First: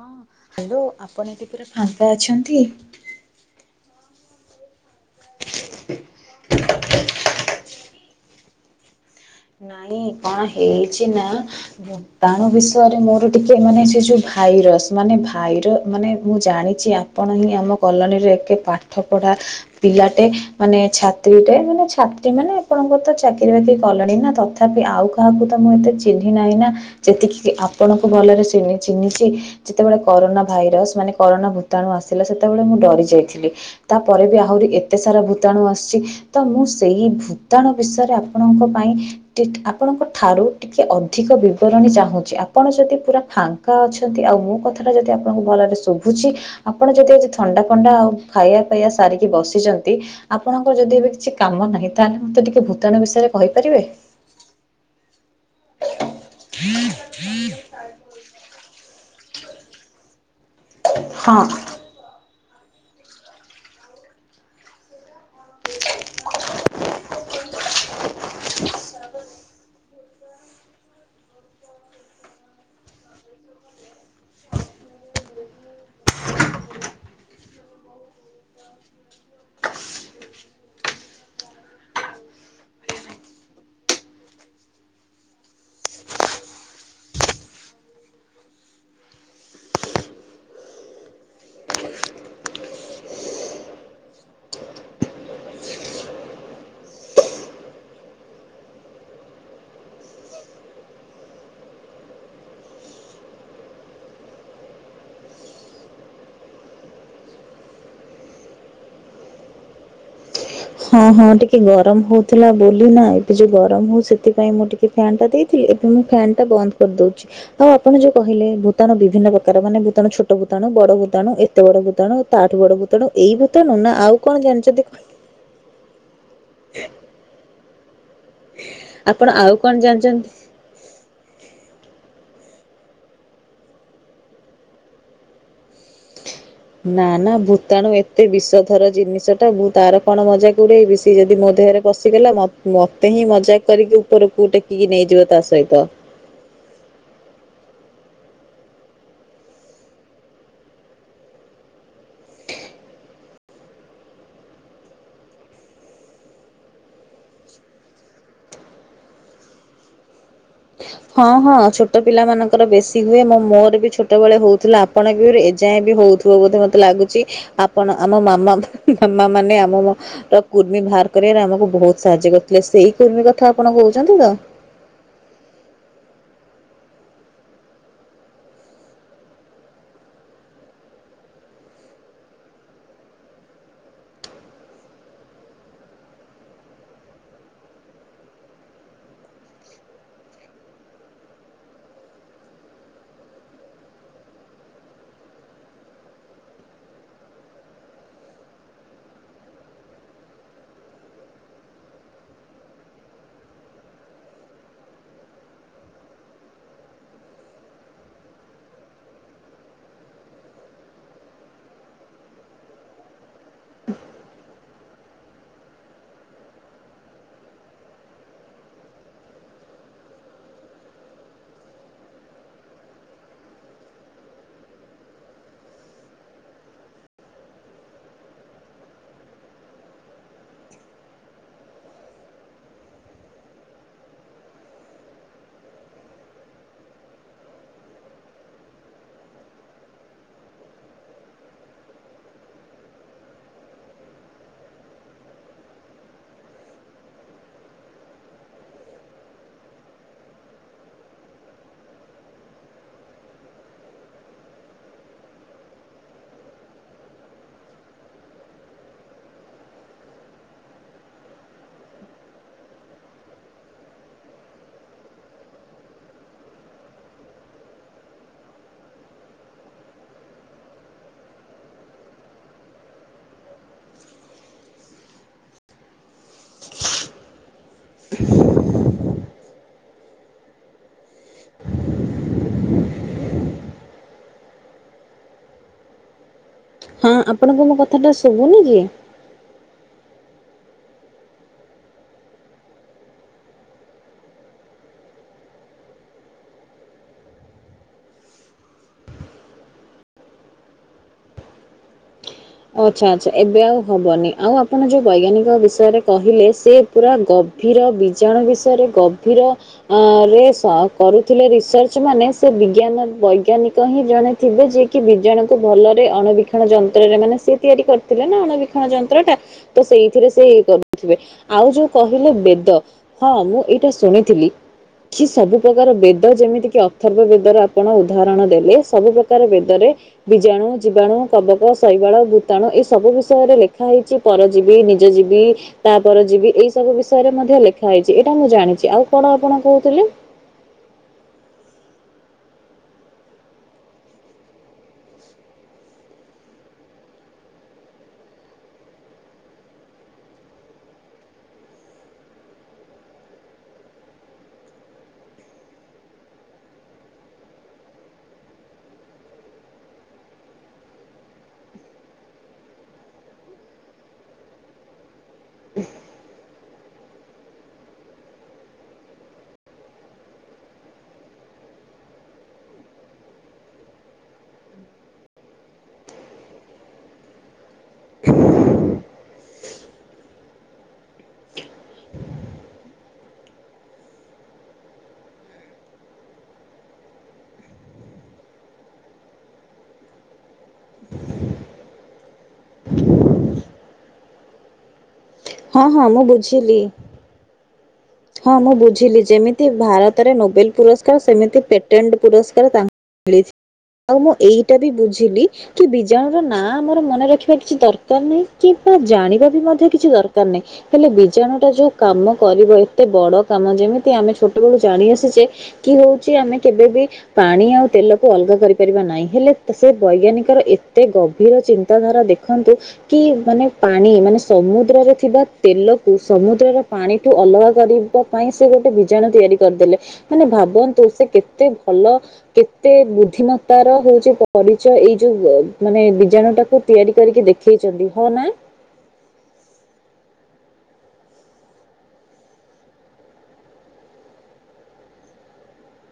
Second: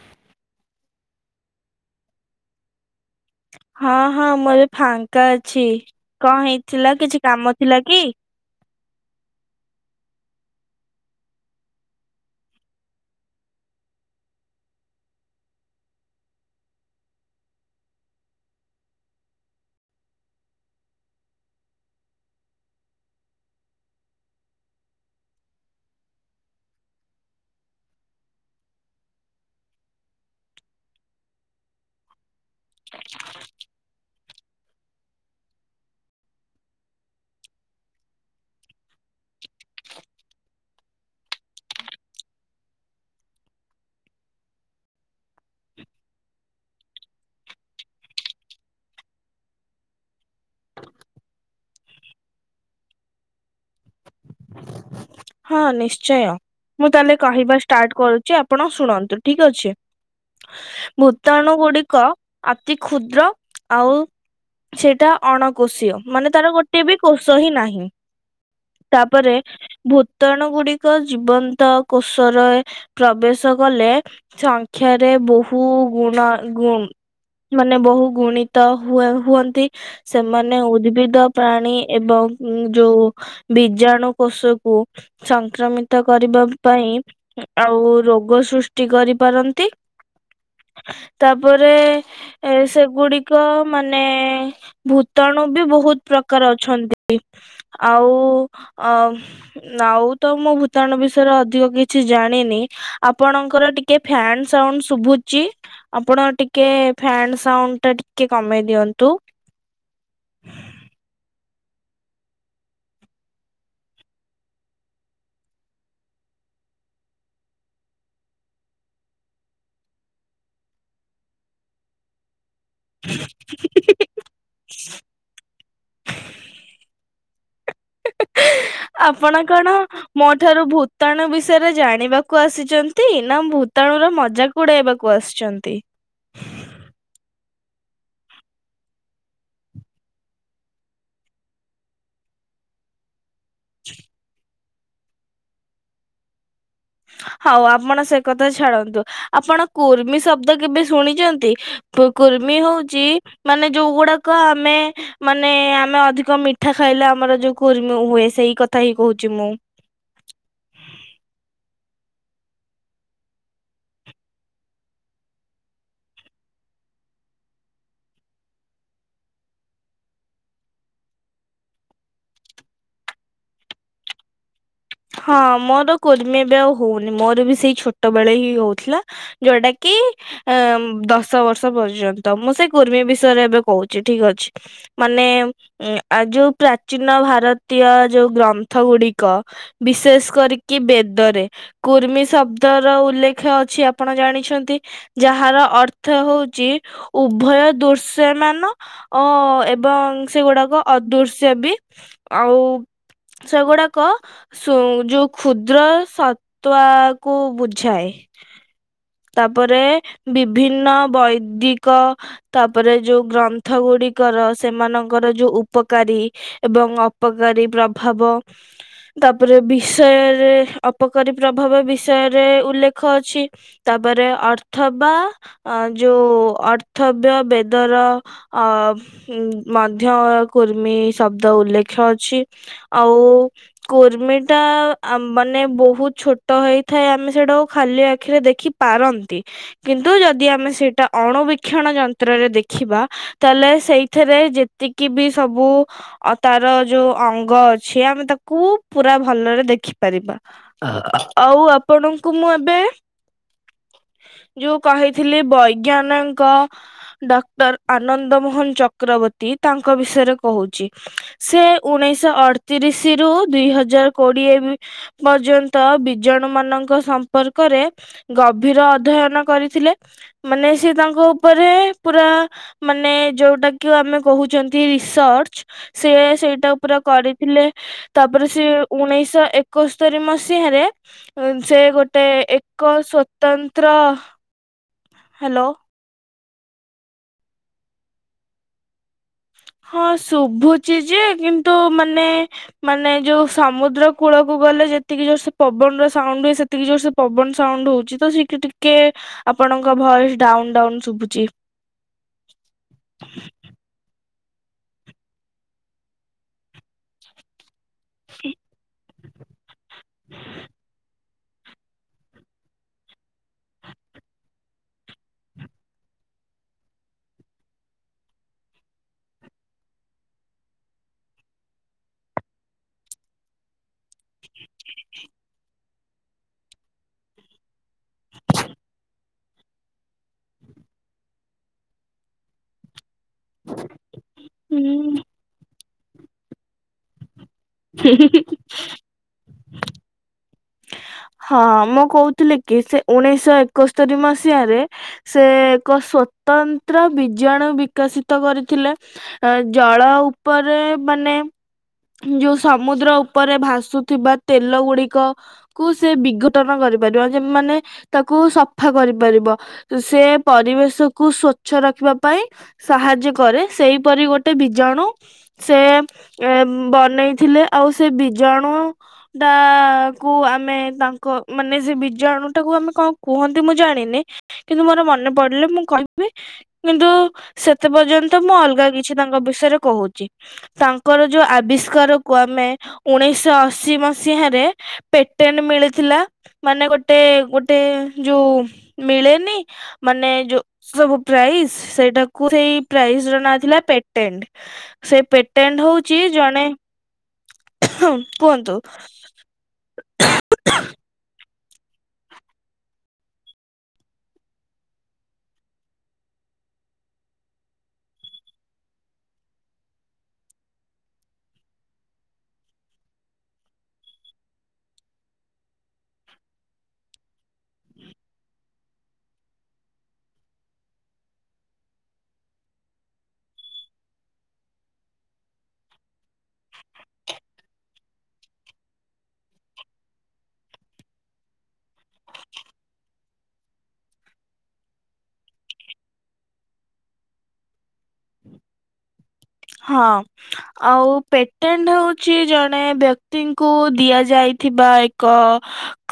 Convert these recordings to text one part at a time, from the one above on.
ହଁ ହ୍ୟାଲୋ ଆପଣ ଏଠି ପୁରା ଫାଙ୍କା ଅଛନ୍ତି? ହଁ ହଁ ମୁଁ ଏବେ ଫାଙ୍କା ଅଛି। କଁ ହେଇଥିଲା କିଛି କାମ ଥିଲା କି? ନାଇଁ କଣ ହେଇଛି ନା ଭୂତାଣୁ ବିଷୟରେ ମୋର ଟିକେ ମାନେ ସେ ଯୋଉ ଭାଇରସ ମାନେ ଭାଇର ମାନେ ମୁଁ ଜାଣିଛି ଆପଣ ହିଁ ଆମ କଲୋନୀରେ ଏକେ ପାଠ ପଢ଼ା ପିଲାଟେ ମାନେ ଛାତ୍ରୀଟେ ମାନେ ଛାତ୍ରୀ ମାନେ ଆପଣଙ୍କର ତ ଚାକିରି ବାକିରି କଲେଣି ନା ତଥାପି ଆଉ କାହାକୁ ତ ମୁଁ ଏତେ ଚିହ୍ନି ନାହିଁ ନା ଯେତିକି ଆପଣଙ୍କୁ ଭଲରେ ଚିନି ଚିହ୍ନିଛି। ଯେତେବେଳେ କରୋନା ଭାଇରସ ମାନେ କରୋନା ଭୂତାଣୁ ଆସିଲା ସେତେବେଳେ ମୁଁ ଡ଼ରି ଯାଇଥିଲି। ତାପରେ ବି ଆହୁରି ଏତେ ସାରା ଭୂତାଣୁ ଆସିଛି ତ ମୁଁ ସେଇ ଭୂତାଣ ବିଷୟରେ ଆପଣଙ୍କ ପାଇଁ ଟିଟ୍ ଆପଣଙ୍କ ଠାରୁ ଟିକେ ଅଧିକ ବିବରଣୀ ଚାହୁଁଛି ଆପଣ ଯଦି ପୁରା ଫାଙ୍କା ଅଛନ୍ତି ଆଉ ମୋ କଥାଟା ଯଦି ଆପଣଙ୍କୁ ଭଲରେ ଶୁଭୁଛି ଆପଣ ଯଦି ଆଜି ଥଣ୍ଡା ଫଣ୍ଡା ଆଉ ଖାଇବା ପାଇବା ସାରିକି ବସିଛନ୍ତି ଆପଣଙ୍କର ଯଦି ଏବେ କିଛି କାମ ନାହିଁ, ତାହେଲେ ମତେ ଟିକେ ଭୂତାଣୁ ବିଷୟରେ କହିପାରିବେ? ହଁ ନିଶ୍ଚୟ। ମୁଁ ତାହେଲେ କହିବା ଷ୍ଟାର୍ଟ କରୁଛି ଆପଣ ଶୁଣନ୍ତୁ ଠିକ୍ ଅଛି। ହଁ। ଭୂତାଣୁ ଗୁଡ଼ିକ ଅତି କ୍ଷୁଦ୍ର ଆଉ ସେଇଟା ଅଣକୋଷୀୟ ମାନେ ତାର ଗୋଟେ ବି କୋଷ ହିଁ ନାହିଁ। ତାପରେ ଭୂତାଣୁ ଗୁଡ଼ିକ ଜୀବନ୍ତ କୋଷରେ ପ୍ରବେଶ କଲେ ସଂଖ୍ୟା ରେ ବହୁ ଗୁଣ ଗୁଣ୍ ମାନେ ବହୁ ଗୁଣିତ ହୁଏ ହୁଅନ୍ତି। ସେମାନେ ଉଦ୍ଭିଦ ପ୍ରାଣୀ ଏବଂ ଯୋଉ ବିଜାଣୁ କୋଷ କୁ ସଂକ୍ରମିତ କରିବା ପାଇଁ ଆଉ ରୋଗ ସୃଷ୍ଟି କରିପାରନ୍ତି। ତାପରେ ଏ ସେଗୁଡ଼ିକ ମାନେ ଭୂତାଣୁ ବି ବହୁତ ପ୍ରକାର ଅଛନ୍ତି। ଆଉ ଅ ନାଉ ତ ମୁଁ ଭୂତାଣୁ ବିଷୟରେ ଅଧିକ କିଛି ଜାଣିନି ଆପଣଙ୍କର ଟିକେ ଫ୍ୟାନ୍ ସାଉଣ୍ଡ ଶୁଭୁଚି। ଆପଣ ଟିକେ ଫ୍ୟାନ୍ ସାଉଣ୍ଡ ଟା ଟିକେ କମେଇ ଦିଅନ୍ତୁ। ହଁ ହଁ ଟିକେ ଗରମ ହୋଉଥିଲା ବୋଲି ନା ଏବେ ଯୋଉ ଗରମ ହଉ ସେଥିପାଇଁ ମୁଁ ଟିକେ ସେ ଫ୍ୟନ୍ ଟା ଦେଇଥିଲେ ଏବେ ମୁଁ ଫ୍ୟାନ୍ ଟା ବନ୍ଦ କରିଦଉଛି। ହୋଉ ଆପଣ ଯୋଉ କହିଲେ ଭୂତାଣ ବିଭିନ୍ନ ପ୍ରକାର ମାନେ ଭୂତାଣୁ ଛୋଟ ଭୂତାଣୁ, ବଡ଼ ଭୂତାଣୁ, ଏତେ ବଡ଼ ଭୂତାଣୁ ତାଠୁ ବଡ଼ ଭୂତାଣୁ ଏଇ ଭୂତାଣୁ ନା ଆଉ କଣ ଜାଣିଛନ୍ତି କହିବେ? ହିଁ ଆପଣ କଣ ମୋ ଠାରୁ ଭୂତାଣୁ ବିଷୟରେ ଜାଣିବାକୁ ଆସିଛନ୍ତି ନା ଭୂତାଣୁ ର ମଜାକ୍ ଉଡ଼ାଇବାକୁ ଆସିଛନ୍ତି? ନା ନା ଭୂତାଣୁ ଏତେ ବିଷଥର ଜିନିଷ ଟା ମୁ ତାର କଣ ମଜାକ୍ ଉଡ଼େଇବି ସେ ଯଦି ମୋ ଦେହରେ ବସିଗଲା ମତ୍ ମତେ ହିଁ ମଜା କରିକି ଉପରକୁ ଟେକିକି ନେଇଯିବ ତା ସହିତ। ହୋଉ ଆପଣ ସେ କଥା ଛାଡ଼ନ୍ତୁ। ଆପଣ କୁର୍ମି ଶବ୍ଦ କେବେ ଶୁଣିଛନ୍ତି? କୁର୍ମି ହୋଉଛି ମାନେ ଯୋଉ ଗୁଡ଼ାକ ଆମେ ମାନେ ଆମେ ଅଧିକ ମିଠା ଖାଇଲେ ଆମର ଯୋଉ କୁର୍ମୀ ହୁଏ ସେଇ କଥା ହିଁ କହୁଛି ମୁଁ। ହଁ ହଁ ଛୋଟ ପିଲାମାନାନଙ୍କର ବେଶୀ ହୁଏ। ମୋ ମୋର ବି ଛୋଟବେଳେ ହୋଉଥିଲା ଆପଣଙ୍କ ଭିଉରେ ଏଯାଏଁ ବି ହଉଥିବ ବୋଧେ ମୋତେ ଲାଗୁଚି। ଆପଣ ଆମ ମାମା ମାମା ମାନେ ଆମ ତ କୁର୍ମୀ ବାହାର କରିବାରେ ଆମକୁ ବହୁତ ସାହାଯ୍ୟ କରିୁଥିଲେ ସେଇ କୁର୍ମୀ କଥା ଆପଣ କହୁଛନ୍ତି ତ। ହଁ ମୋର କୁର୍ମୀ ଏବେ ଆଉ ହଉନି ମୋର ବି ସେଇ ଛୋଟ ବେଳେ ହିଁ ହଉଥିଲା। ଯୋଉଟା କି ଏଁ ଦଶ ବର୍ଷ ପର୍ଯ୍ୟନ୍ତ ମୁଁ ସେଇ କୁର୍ମୀ ବିଷୟରେ ଏବେ କହୁଛି ଠିକ ଅଛି। ମାନେ ଆ ଯୋଉ ପ୍ରାଚୀନ ଭାରତୀୟ ଯୋଉ ଗ୍ରନ୍ଥ ଗୁଡିକ ବିଶେଷ କରିକି ବେଦରେ କୁର୍ମି ଶବ୍ଦର ଉଲ୍ଲେଖ ଅଛି ଆପଣ ଜାଣିଛନ୍ତି। ଯାହାର ଅର୍ଥ ହଉଛି ଉଭୟ ଦୃଶ୍ୟ ମାନ ଓ ଏବଂ ସେଗୁଡାକ ଅଦୃଶ୍ୟ ବି ଆଉ ସେଗୁଡାକ ସୁ ଯୋଉ କ୍ଷୁଦ୍ର ସତ୍ୱା କୁ ବୁଝାଏ। ତାପରେ ବିଭିନ୍ନ ବୈଦିକ ତାପରେ ଯୋଉ ଗ୍ରନ୍ଥ ଗୁଡିକର ସେମାନଙ୍କର ଯୋଉ ଉପକାରୀ। ଏବଂ ଅପକାରୀ ପ୍ରଭାବ ତାପରେ ବିଷୟରେ ଅପକାରୀ ପ୍ରଭାବ ବିଷୟରେ ଉଲ୍ଲେଖ ଅଛି। ତାପରେ ଅର୍ଥ ବା ଅ ଯୋଉ ଅର୍ଥବ୍ୟ ବେଦର ଅ ଉ ମଧ୍ୟ କୁର୍ମୀ ଶବ୍ଦ ଉଲ୍ଲେଖ ଅଛି ଆଉ କୁର୍ମି ଟା ମାନେ ବହୁତ ଛୋଟ ହୋଇଥାଏ ଆମେ ସେଟାକୁ ଖାଲି ଆଖିରେ ଦେଖି ପାରନ୍ତି କିନ୍ତୁ ଯଦି ଆମେ ସେଇଟା ଅଣୁବୀକ୍ଷଣ ଯନ୍ତ୍ରରେ ଦେଖିବା ତାହେଲେ ସେଇଥିରେ ଯେତିକି ବି ସବୁ ଆ ତାର ଯୋଉ ଅଙ୍ଗ ଅଛି ଆମେ ତାକୁ ପୁରା ଭଲରେ ଦେଖିପାରିବା। ଆଉ ଆପଣଙ୍କୁ ମୁଁ ଏବେ ଯୋଉ କହିଥିଲି ବୈଜ୍ଞାନଙ୍କ ଡକ୍ଟର ଆନନ୍ଦ ମୋହନ ଚକ୍ରବର୍ତ୍ତୀ ତାଙ୍କ ବିଷୟରେ କହୁଚି। ସିଏ ଉଣେଇଶହ ଅଡତିରିଶ ରୁ ଦୁଇ ହଜାର କୋଡିଏ ପର୍ଯ୍ୟନ୍ତ ବିଜାଣୁ ମାନଙ୍କ ସମ୍ପର୍କରେ ଗଭୀର ଅଧ୍ୟୟନ କରିଥିଲେ ମାନେ ସେ ତାଙ୍କ ଉପରେ ପୁରା ମାନେ ଯୋଉଟା କି ଆମେ କହୁଛନ୍ତି ରିସର୍ଚ୍ଚ ସିଏ ସେଇଟା ପୁରା କରିଥିଲେ। ତାପରେ ସେ ଉଣେଇଶ ଏକସ୍ତରୀ ମସିହାରେ ସେ ଗୋଟେ ଏକ ସ୍ଵତନ୍ତ୍ର ହ୍ୟାଲୋ। ହୁଁ, ଆପଣଙ୍କୁ ମୋ କଥା ଟା ଶୁଭୁନି କି? ହଁ ଶୁଭୁଛି ଯେ କିନ୍ତୁ ମାନେ ମାନେ ଯୋଉ ସମୁଦ୍ର କୂଳକୁ ଗଲେ ଯେତିକି ଯୋର୍ ସେ ପବନ ର ସାଉଣ୍ଡ ହୁଏ ସେ ଯେତିକି ଜୋର୍ ସେ ପବନ ସାଉଣ୍ଡ ହଉଛି ତ ସେଠି ଟିକେ ଆପଣଙ୍କ ଭଏସ ଡାଉନ ଡାଉନ ଶୁଭୁଛି। ଆଚ୍ଛା ଆଚ୍ଛା ଏବେ ଆଉ ହବନି ଆଉ ଆ ଆପଣ ଯୋଉ ବୈଜ୍ଞାନିକ ବିଷୟରେ କହିଲେ ସେ ପୁରା ଗଭୀର ବୀଜାଣୁ ବିଷୟରେ ଗଭୀର ଅ ରେଷ କରୁ ଥିଲେ ରିସର୍ଚ୍ଚ ମାନେ ସେ ବିଜ୍ଞାନ ବୈଜ୍ଞାନିକ ହିଁ ଜଣେ ଥିବେ ଯିଏ କିି ବିଯାଣୁ କୁ ଭଲରେ ଅଣୁବୀ ବଣ ଯନ୍ତ୍ରରେ ମାନେ ସି ତିଆରି କରିଥିଲେ ନା ଅଣୁବୀକ୍ଷଣ ଯନ୍ତ୍ର ଟା। ତ ସେଇଥିରେ ସେ ଇଏ କରୁଥିବେ ଆଉ ଯୋଉ କହିଲେ ବେଦ। ହଁ ମୁଁ ଏଇଟା ଶୁଣିଥିଲି। ଆଖି ସବୁ ପ୍ରକାର ବେଦ ଯେମିତି କିି ଅଥର୍ବ ବେଦର ଆପଣ ଉଦାହରଣ ଦେଲେ ସବୁ ପ୍ରକାର ବେଦରେ। ବିଜାଣୁ ଜୀବାଣୁ କବକ ଶୈବାଳ ତେଣୁ ଏଇ ସବୁ ବିଷୟରେ ଲେଖା ହେଇଛି ପର ଯିବି ନିଜ ହୁଁ। ଯିବି। ତାପରେ ଯିବି ଏଇ ସବୁ ବିଷୟରେ ମଧ୍ୟ ଲେଖା ହେଇଛି ଏଇଟା ମୁଁ ଜାଣିଛି ଆଉ କଣ ଆପଣ କହୁଥିଲେ। ହଁ ମୁଁ କହୁଥିଲି କି ସେ ଉଣେଇଶହ ଏକସ୍ତରୀ ମସିହାରେ। ସେ ଏକ ସ୍ଵତନ୍ତ୍ର ବିଜାଣୁ ବିକଶିତ କରିଥିଲେ। ଜଳ ଉପରେ ମାନେ। ଯଉ ସମୁଦ୍ର ଉପରେ ଭାସୁଥିବା ତେଲ ଗୁଡିକ। କୁ ସେ ବିଘଟନ କରିପାରିବ ମାନେ ତାକୁ ସଫା କରିପାରିବ। ସେ ପରିବେଶକୁୁ ସ୍ଵଚ୍ଛ ରଖିବା ପାଇଁ। ସାହାଯ୍ୟ କରେ ସେଇପରି ଗୋଟେ ବୀଜାଣୁ। ସେ ଏ ବନେଇଥିଲେ ଆଉ ସେ ବୀଜାଣୁ ଟା। କୁ ଆମେ ତାଙ୍କ ମାନେ ସେ ବୀଜାଣୁ ଟାକୁ ଆମେ କଣ କୁହନ୍ତି ମୁଁ ଜାଣିନି। କିନ୍ତୁ ମୋର ମନେ ପଡିଲେ ମୁଁ କହିବି। କିନ୍ତୁ ସେତେ ପର୍ଯ୍ୟନ୍ତ ମୁଁ ଅଲଗା କିଛି ତାଙ୍କ ବିଷୟରେ କହୁଛି। ତାଙ୍କର ଯୋଉ ଆବିଷ୍କାର କୁ ଆମେ ଉଣେଇଶହ ଅଶି ମସିହାରେ ପେଟେନ ମିଳିଥିଲା ମାନେ ଗୋଟେ ଗୋଟେ ଯୋଉ ମିଳେନି ପେ ମାନେ ଯୋଉ ସବୁ ପ୍ରାଇଜ୍ ସେଇଟାକୁ ସେଇ ପ୍ରାଇଜ୍ ର ନାଁ ଥିଲା ପେଟେଣ୍ଟ। ସେ ପେଟେଣ୍ଟ ହଁ ହଁ ହଉଛି ମୁଁ ଜଣେ। ବୁଝିଲି ହଁ ହଁ ମୁଁ କୁହନ୍ତୁ ବୁଝିଲି ଯେମିତି ଭାରତରେ ନୋବେଲ ପୁରସ୍କାର ସେମିତି ପେଟେଣ୍ଟ। ପେଟେଣ୍ଟ ପୁରସ୍କାର ତାଙ୍କୁ ମିଳିଚି ଆଉ ମୁଁ ଏଇଟା ବି ବୁଝିଲି। କି ବୀଜାଣୁ ର ନାଁ ଆମର ମନେ ରଖିବା କିଛି ଦରକାର ନାହିଁ କିମ୍ବା ଜାଣିବା ବି ମଧ୍ୟ କିଛି ଦରକାର ନାହିଁ। ହେଲେ ବୀଜାଣୁ ଟା ଯୋଉ କାମ କରିବ ଏତେ ବଡ କାମ ଯେମିତି ଆମେ ଛୋଟବେେଳୁ ଜାଣି ଆସିଛେ। କି ହଉଛି ଆମେ କେବେ ବି। ପାଣି ଆଉ ତେଲକୁ ଅଲଗା କରିପାରିବା ନାହିଁ ହେଲେ ସେ ବୈଜ୍ଞାନିକର ଏତେ ଗଭୀର ଚିନ୍ତାଧାରା ଦେଖ। ରଖନ୍ତୁ। କି ମାନେ ପାଣି ମାନେ ସମୁଦ୍ରରେ ଥିବା ତେଲକୁ ସମୁଦ୍ରର ପାଣିଠୁ ଅଲଗା କରିବା ପାଇଁ ସେ ଗୋଟେ ବୀଜାଣୁ ତିଆରି କରିଦେଲେ ମାନେ ଭାବନ୍ତୁ ସେ କେତେ ଭଲ କେତେ ବୁଦ୍ଧିମତ ର ହଉଛି ପରିଚୟ ଏଇ ଯୋଉ ମାନେ ବୀଜାଣୁ ଟାକୁ। ତିଆରି କରିକି ଦେଖେଇଛନ୍ତି ହଁ ନା। ହଁ। ଆଉ ପେଟେଣ୍ଟ ହଉଛି ଜଣେ ବ୍ୟକ୍ତିଙ୍କୁ ଦିଆଯାଇଥିବା ଏକ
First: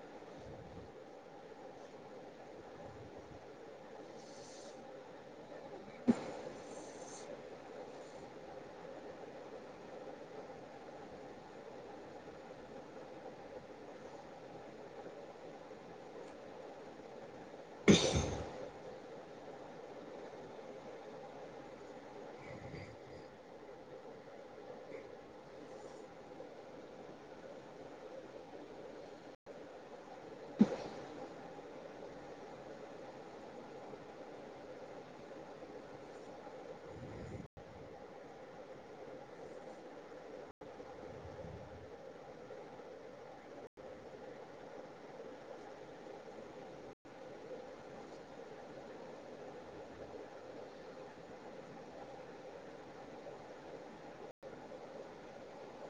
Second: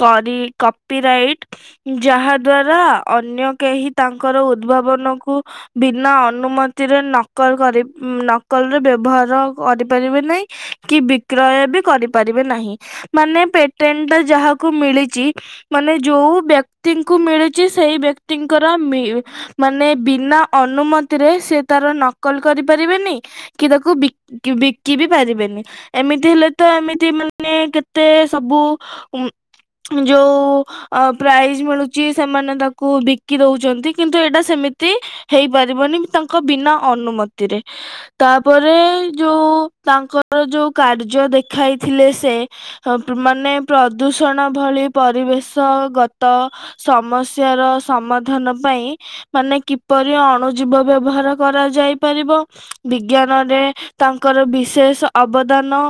କରି କପିରାଇଟ୍। ଯାହା ଦ୍ଵାରା ଅନ୍ୟ କେହି ତାଙ୍କର ଉଦ୍ଭାବନକୁ। ବିନା ଅନୁମତିରେ ନକଲ କରି ନକଲ୍ କଲ୍ ର ବ୍ୟବହାର କରିପାରିବେ ନାହିଁ କି ବିକ୍ରୟ ବି କରିପାରିବେ ନାହିଁ। ମାନେ ପେଟେଣ୍ଟ ଟା ଯାହାକୁ ମିଳିଛି। ମାନେ ଯୋଉ ବ୍ୟକ୍ତି ଙ୍କୁ ମିଳୁଛି ସେଇ ବ୍ୟକ୍ତିଙ୍କର ମାନେ ବିନା ଅନୁମତି ରେ ସେ ତାର ନକଲ କରିପାରିବେନି। କି ତାକୁ ବି ବିକିବି ପାରିବେନି ଏମିତି ହେଲେ ତ ଏମିତି ମାନେ କେତେ ସବୁ ଉଁ ଯୋଉ। ଅ ପ୍ରାଇଜ୍ ମିଳୁଛି ସେମାନେ ତାକୁ ବିକି ଦଉଛନ୍ତି କିନ୍ତୁ ଏଇଟା ସେମିତି ହେଇପାରିବନି କି ତାଙ୍କ ବିନା ଅନୁମତିରେ। ତାପରେ ଯୋଉ ତାଙ୍କର ଯୋଉ କାର୍ଯ୍ୟ ଦେଖାଇଥିଲେ ସେ ହବଟ ମାନେ ପ୍ରଦୂଷଣ ଭଳି ପରିବେଶ ଗତ ସମସ୍ୟା ର ସମାଧାନ ପାଇଁ ମାନେ କିପରି ଅଣୁ ଜୀବ ବ୍ୟବହାର କରାଯାଇ ପାରିବ। ବିଜ୍ଞାନ ରେ ତାଙ୍କର ବିଶେଷ ଅବଦାନ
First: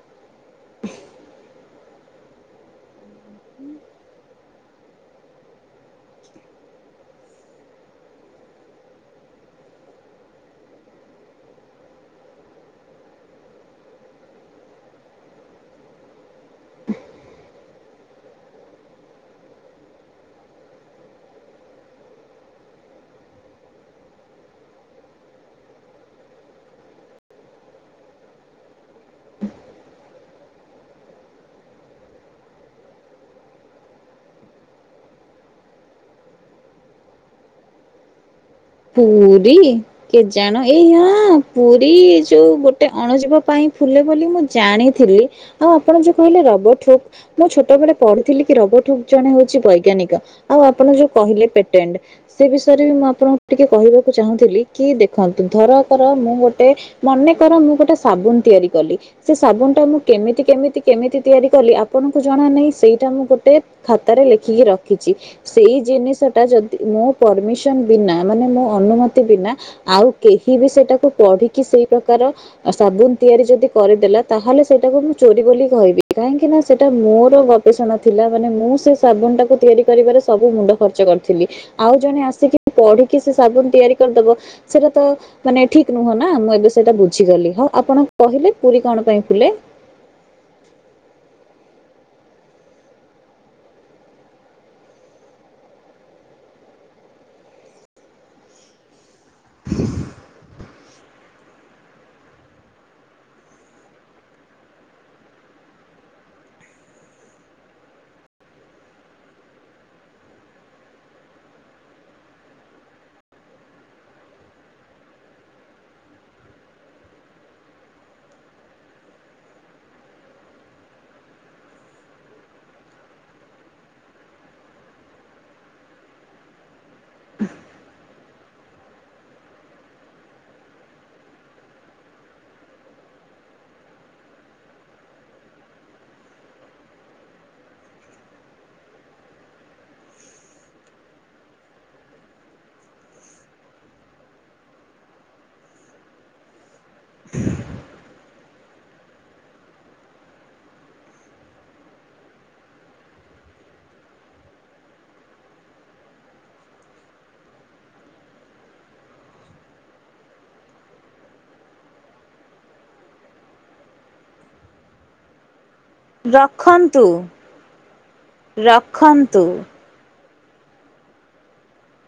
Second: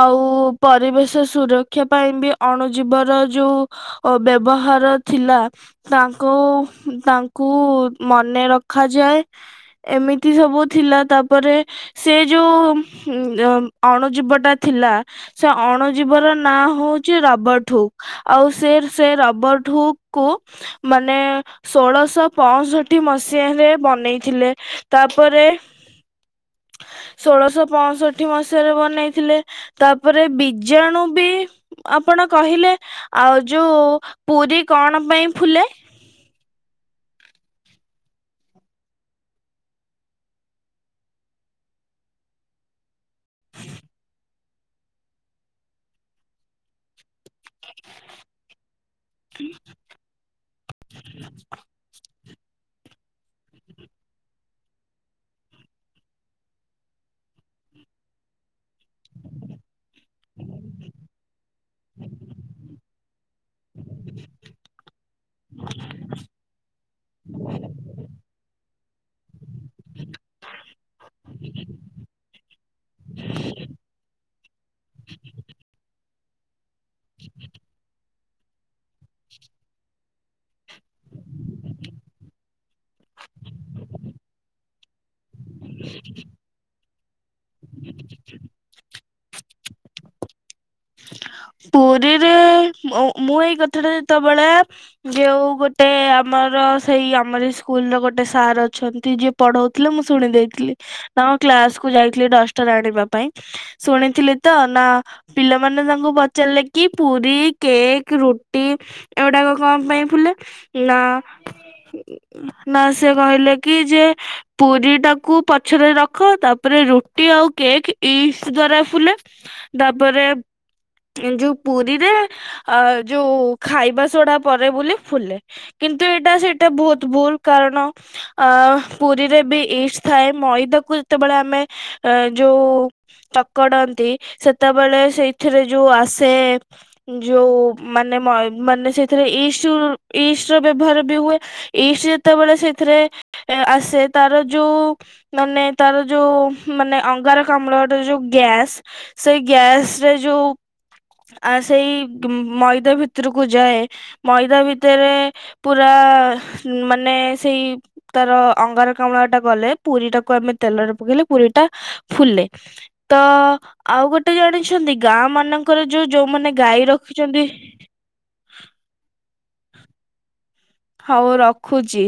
ଆଉ ପରିବେଶ ସୁରକ୍ଷା ପାଇଁ ବି ଅଣୁ ଜୀବ ର ଯୋଉ ଓ ବ୍ୟବହାର ଥିଲା। ତାଙ୍କ ଉମ ତାଙ୍କୁ ମନେ ରଖାଯାଏ। ଏମିତି ସବୁ ଥିଲା ତା ପରେ ସେ ଯୋଉ ହୁମ ଅଣୁଜୀବ ଟା ଥିଲା। ସେ ଅଣୁଜୀବ ର ନାଁ ହଉଛି ରବଟହୁକ୍। ଆଉ ସେ ସେ ରବଟହୁକ୍ କୁ ମାନେ ଷୋଳଶହ ପହଁଷଠି ମସିହାରେ ବନେଇଥିଲେ। ତା ପରେ। ଷୋଳଶହ ପହଁଷଠି ମସିହାରେ ବନେଇଥିଲେ ତା ପରେ ବିୀଜାଣୁ ବି ଆପଣ କହିଲେ ଆଉ ଯୋଉ ପୁରୀ କଣ ପାଇଁ ଫୁଲେ? ପୁରୀ କେଜାଣ ଏଇ ହାଁ ପୁରୀ ଯୋଉ ଗୋ ଟେ ଅଣୁଜୀବ ପାଇଁ ଫୁଲେ ବୋଲି ମୁଁ ଜାଣିଥିଲି ହଁ ଆପଣ ଯୋଉ କହିଲେ ରବଟହୁକ୍ ମୁଁ ଛୋଟବେେଳେ ପଢ଼ିଥିଲି କି ରବଟହୁକ୍ ଜଣେ ହଉଛି ବୈଜ୍ଞାନିକ। ଆଉ ଆପଣ ଯୋଉ କହିଲେ ପେଟେଣ୍ଟ ସେ ବିଷୟରେ ବି ମୁଁ ଆପଣ ଟିକେ କହିବାକୁ ଚାହୁଁଥିଲି କି ଦେଖନ୍ତୁ ଧର କର ମୁଁ ଗୋଟେ ମନେକର ମୁଁ ଗୋଟେ ସାବୁନ୍ ତିଆରି କଲି। ସେ ସାବୁନ ଟା ମୁଁ କେମିତି-କେମିତି-କେମିତି ତିଆରି କଲି ଆପଣଙ୍କୁ ଜଣା ନାହିଁ ସେଇଟା ମୁଁ ଗୋଟେ ଖାତାରେ ଲେଖିକି ରଖିଛି ସେଇ ଜିନିଷ ଟା ଯଦି ମୋ ପରମିସନ୍ ବିନା ମାନେ ମୋ ଅନୁମତି ବିନା ଆଉ କେହି ବି ସେଟାକୁ ପଢ଼ିକି ସେଇ ପ୍ରକାର ସାବୁନ ତିଆରି ଯଦି କରିଦେଲା ତା ହେଲେ ସେଇଟାକୁ ମୁଁ ଚୋରି ବୋଲି କହିବି କାହିଁକି ନା ସେଟା ମୋର ଗ ଭେସଣ ଥିଲା ଥିଲା ମାନେ ମୁଁ ସେ ସାବୁନ ଟାକୁ ତିଆରି କରିବାରେ ସବୁ ମୁଣ୍ଡ ଖର୍ଚ୍ଚ କରିଥିଲି। ଆଉ ଜଣେ ଆସିକି ପଢ଼ି କି ସେ ସାବୁନ ତିଆରି କରିଦବ ସବୁତ ମାନେ ଠିକ ନୁହଁ ନା ମୁଁ ଏବେ ସେଇଟା ବୁଝିଗଲି ହଉ ଆପଣ କହିଲେ ପୁରୀ କଣ ପାଇଁ ଫୁଲେ? ପୁରୀରେ ମୁ ମୁଁ ଏଇ କଥାଟା ଯେତବଳେ ଯୋଉ ଗୋଟେ ଆମର ସେଇ ଆମରି ସ୍କୁଲ୍ ର ଗୋଟେ ସାର୍ ଅଛନ୍ତି ଯିଏ ପଢ଼ଉଥିଲେ ମୁଁ ଶୁଣି ଦେଇଥିଲି। ତାଙ୍କ କ୍ଲାସ୍ କୁ ଯାଇଥିଲି ଡଷ୍ଟର୍ ଆଣିବା ପାଇଁ ଶୁଣିଥିଲି ତ ନା ପିଲାମାନେ ତାଙ୍କୁ ପଚାରିଲେ କି ପୁରୀ, କେକ୍, ରୁଟି ଏ ଗୁଡାକ କଣ ପାଇଁ ଫୁଲେ ନା ନା ସେ କହିଲେ କି ଯେ ପୁରୀ ଟାକୁ ପଛରେ ରଖ ତା ପରେ ରୁଟି ଆଉ କେକ୍ ଇଷ୍ଟ ଦ୍ଵାରା ଫୁଲେ। ତା ପରେ ଯୋଉ ପୁରୀରେ ଅ ଯୋଉ ଖାଇବା ସୋଡା ପଡେ ବୋଲି ଫୁଲେ। କିନ୍ତୁ ଏଇଟା ସେଇଟା ବହୁତ ଭୁଲ କାରଣ। ଅ ପୁରୀରେ ବି ଇଷ୍ଟ ଥାଏ। ମଇଦାକୁ ଯେତେବେଳେ ଆମେ ଅ ଯୋଉ ଚକଡନ୍ତି ସେତେବେଳେ ସେଇଥିରେ ଯୋଉ ଆସେ ଯୋଉ ମାନେ ମଇ ମାନେ ସେଇଥିରେ ଇଷ୍ଟ ଇଷ୍ଟ ର ବ୍ୟବହାର ବି ହୁଏ। ଇଷ୍ଟ ଯେତେବେଳେ ସେଥିରେ ଆସେ ତାର ଯୋଉ ମାନେ ତାର ଯୋଉ ମାନେ ଅଙ୍ଗାରକାମ୍ଳ ର ଯୋଉ ଗ୍ୟାସ୍ ସେଇ ଗ୍ୟାସ ରେ ଯୋଉ ସେଇ ମଇଦା ଭିତରକୁ ଯାଏ ମଇଦା ଭିତରେ ପୁରା ମାନେ ସେଇ ତାର ଅଙ୍ଗାରକାମ୍ଳ ଟା ଗଲେ ପୁରୀ ଟାକୁ ଆମେ ତେଲରେ ପକେଇଲେ ପୁରୀ ଟା ଫୁଲେ। ତ ଆଉ ଗୋଟେ ଜାଣିଛନ୍ତି ଗାଁ ମାନଙ୍କର ଯୋଉ ଯୋଉମାନେ ଗାଈ ରଖନ୍ତୁ ରଖିଛନ୍ତି। ରଖନ୍ତୁ। ହଉ ରଖୁଛି।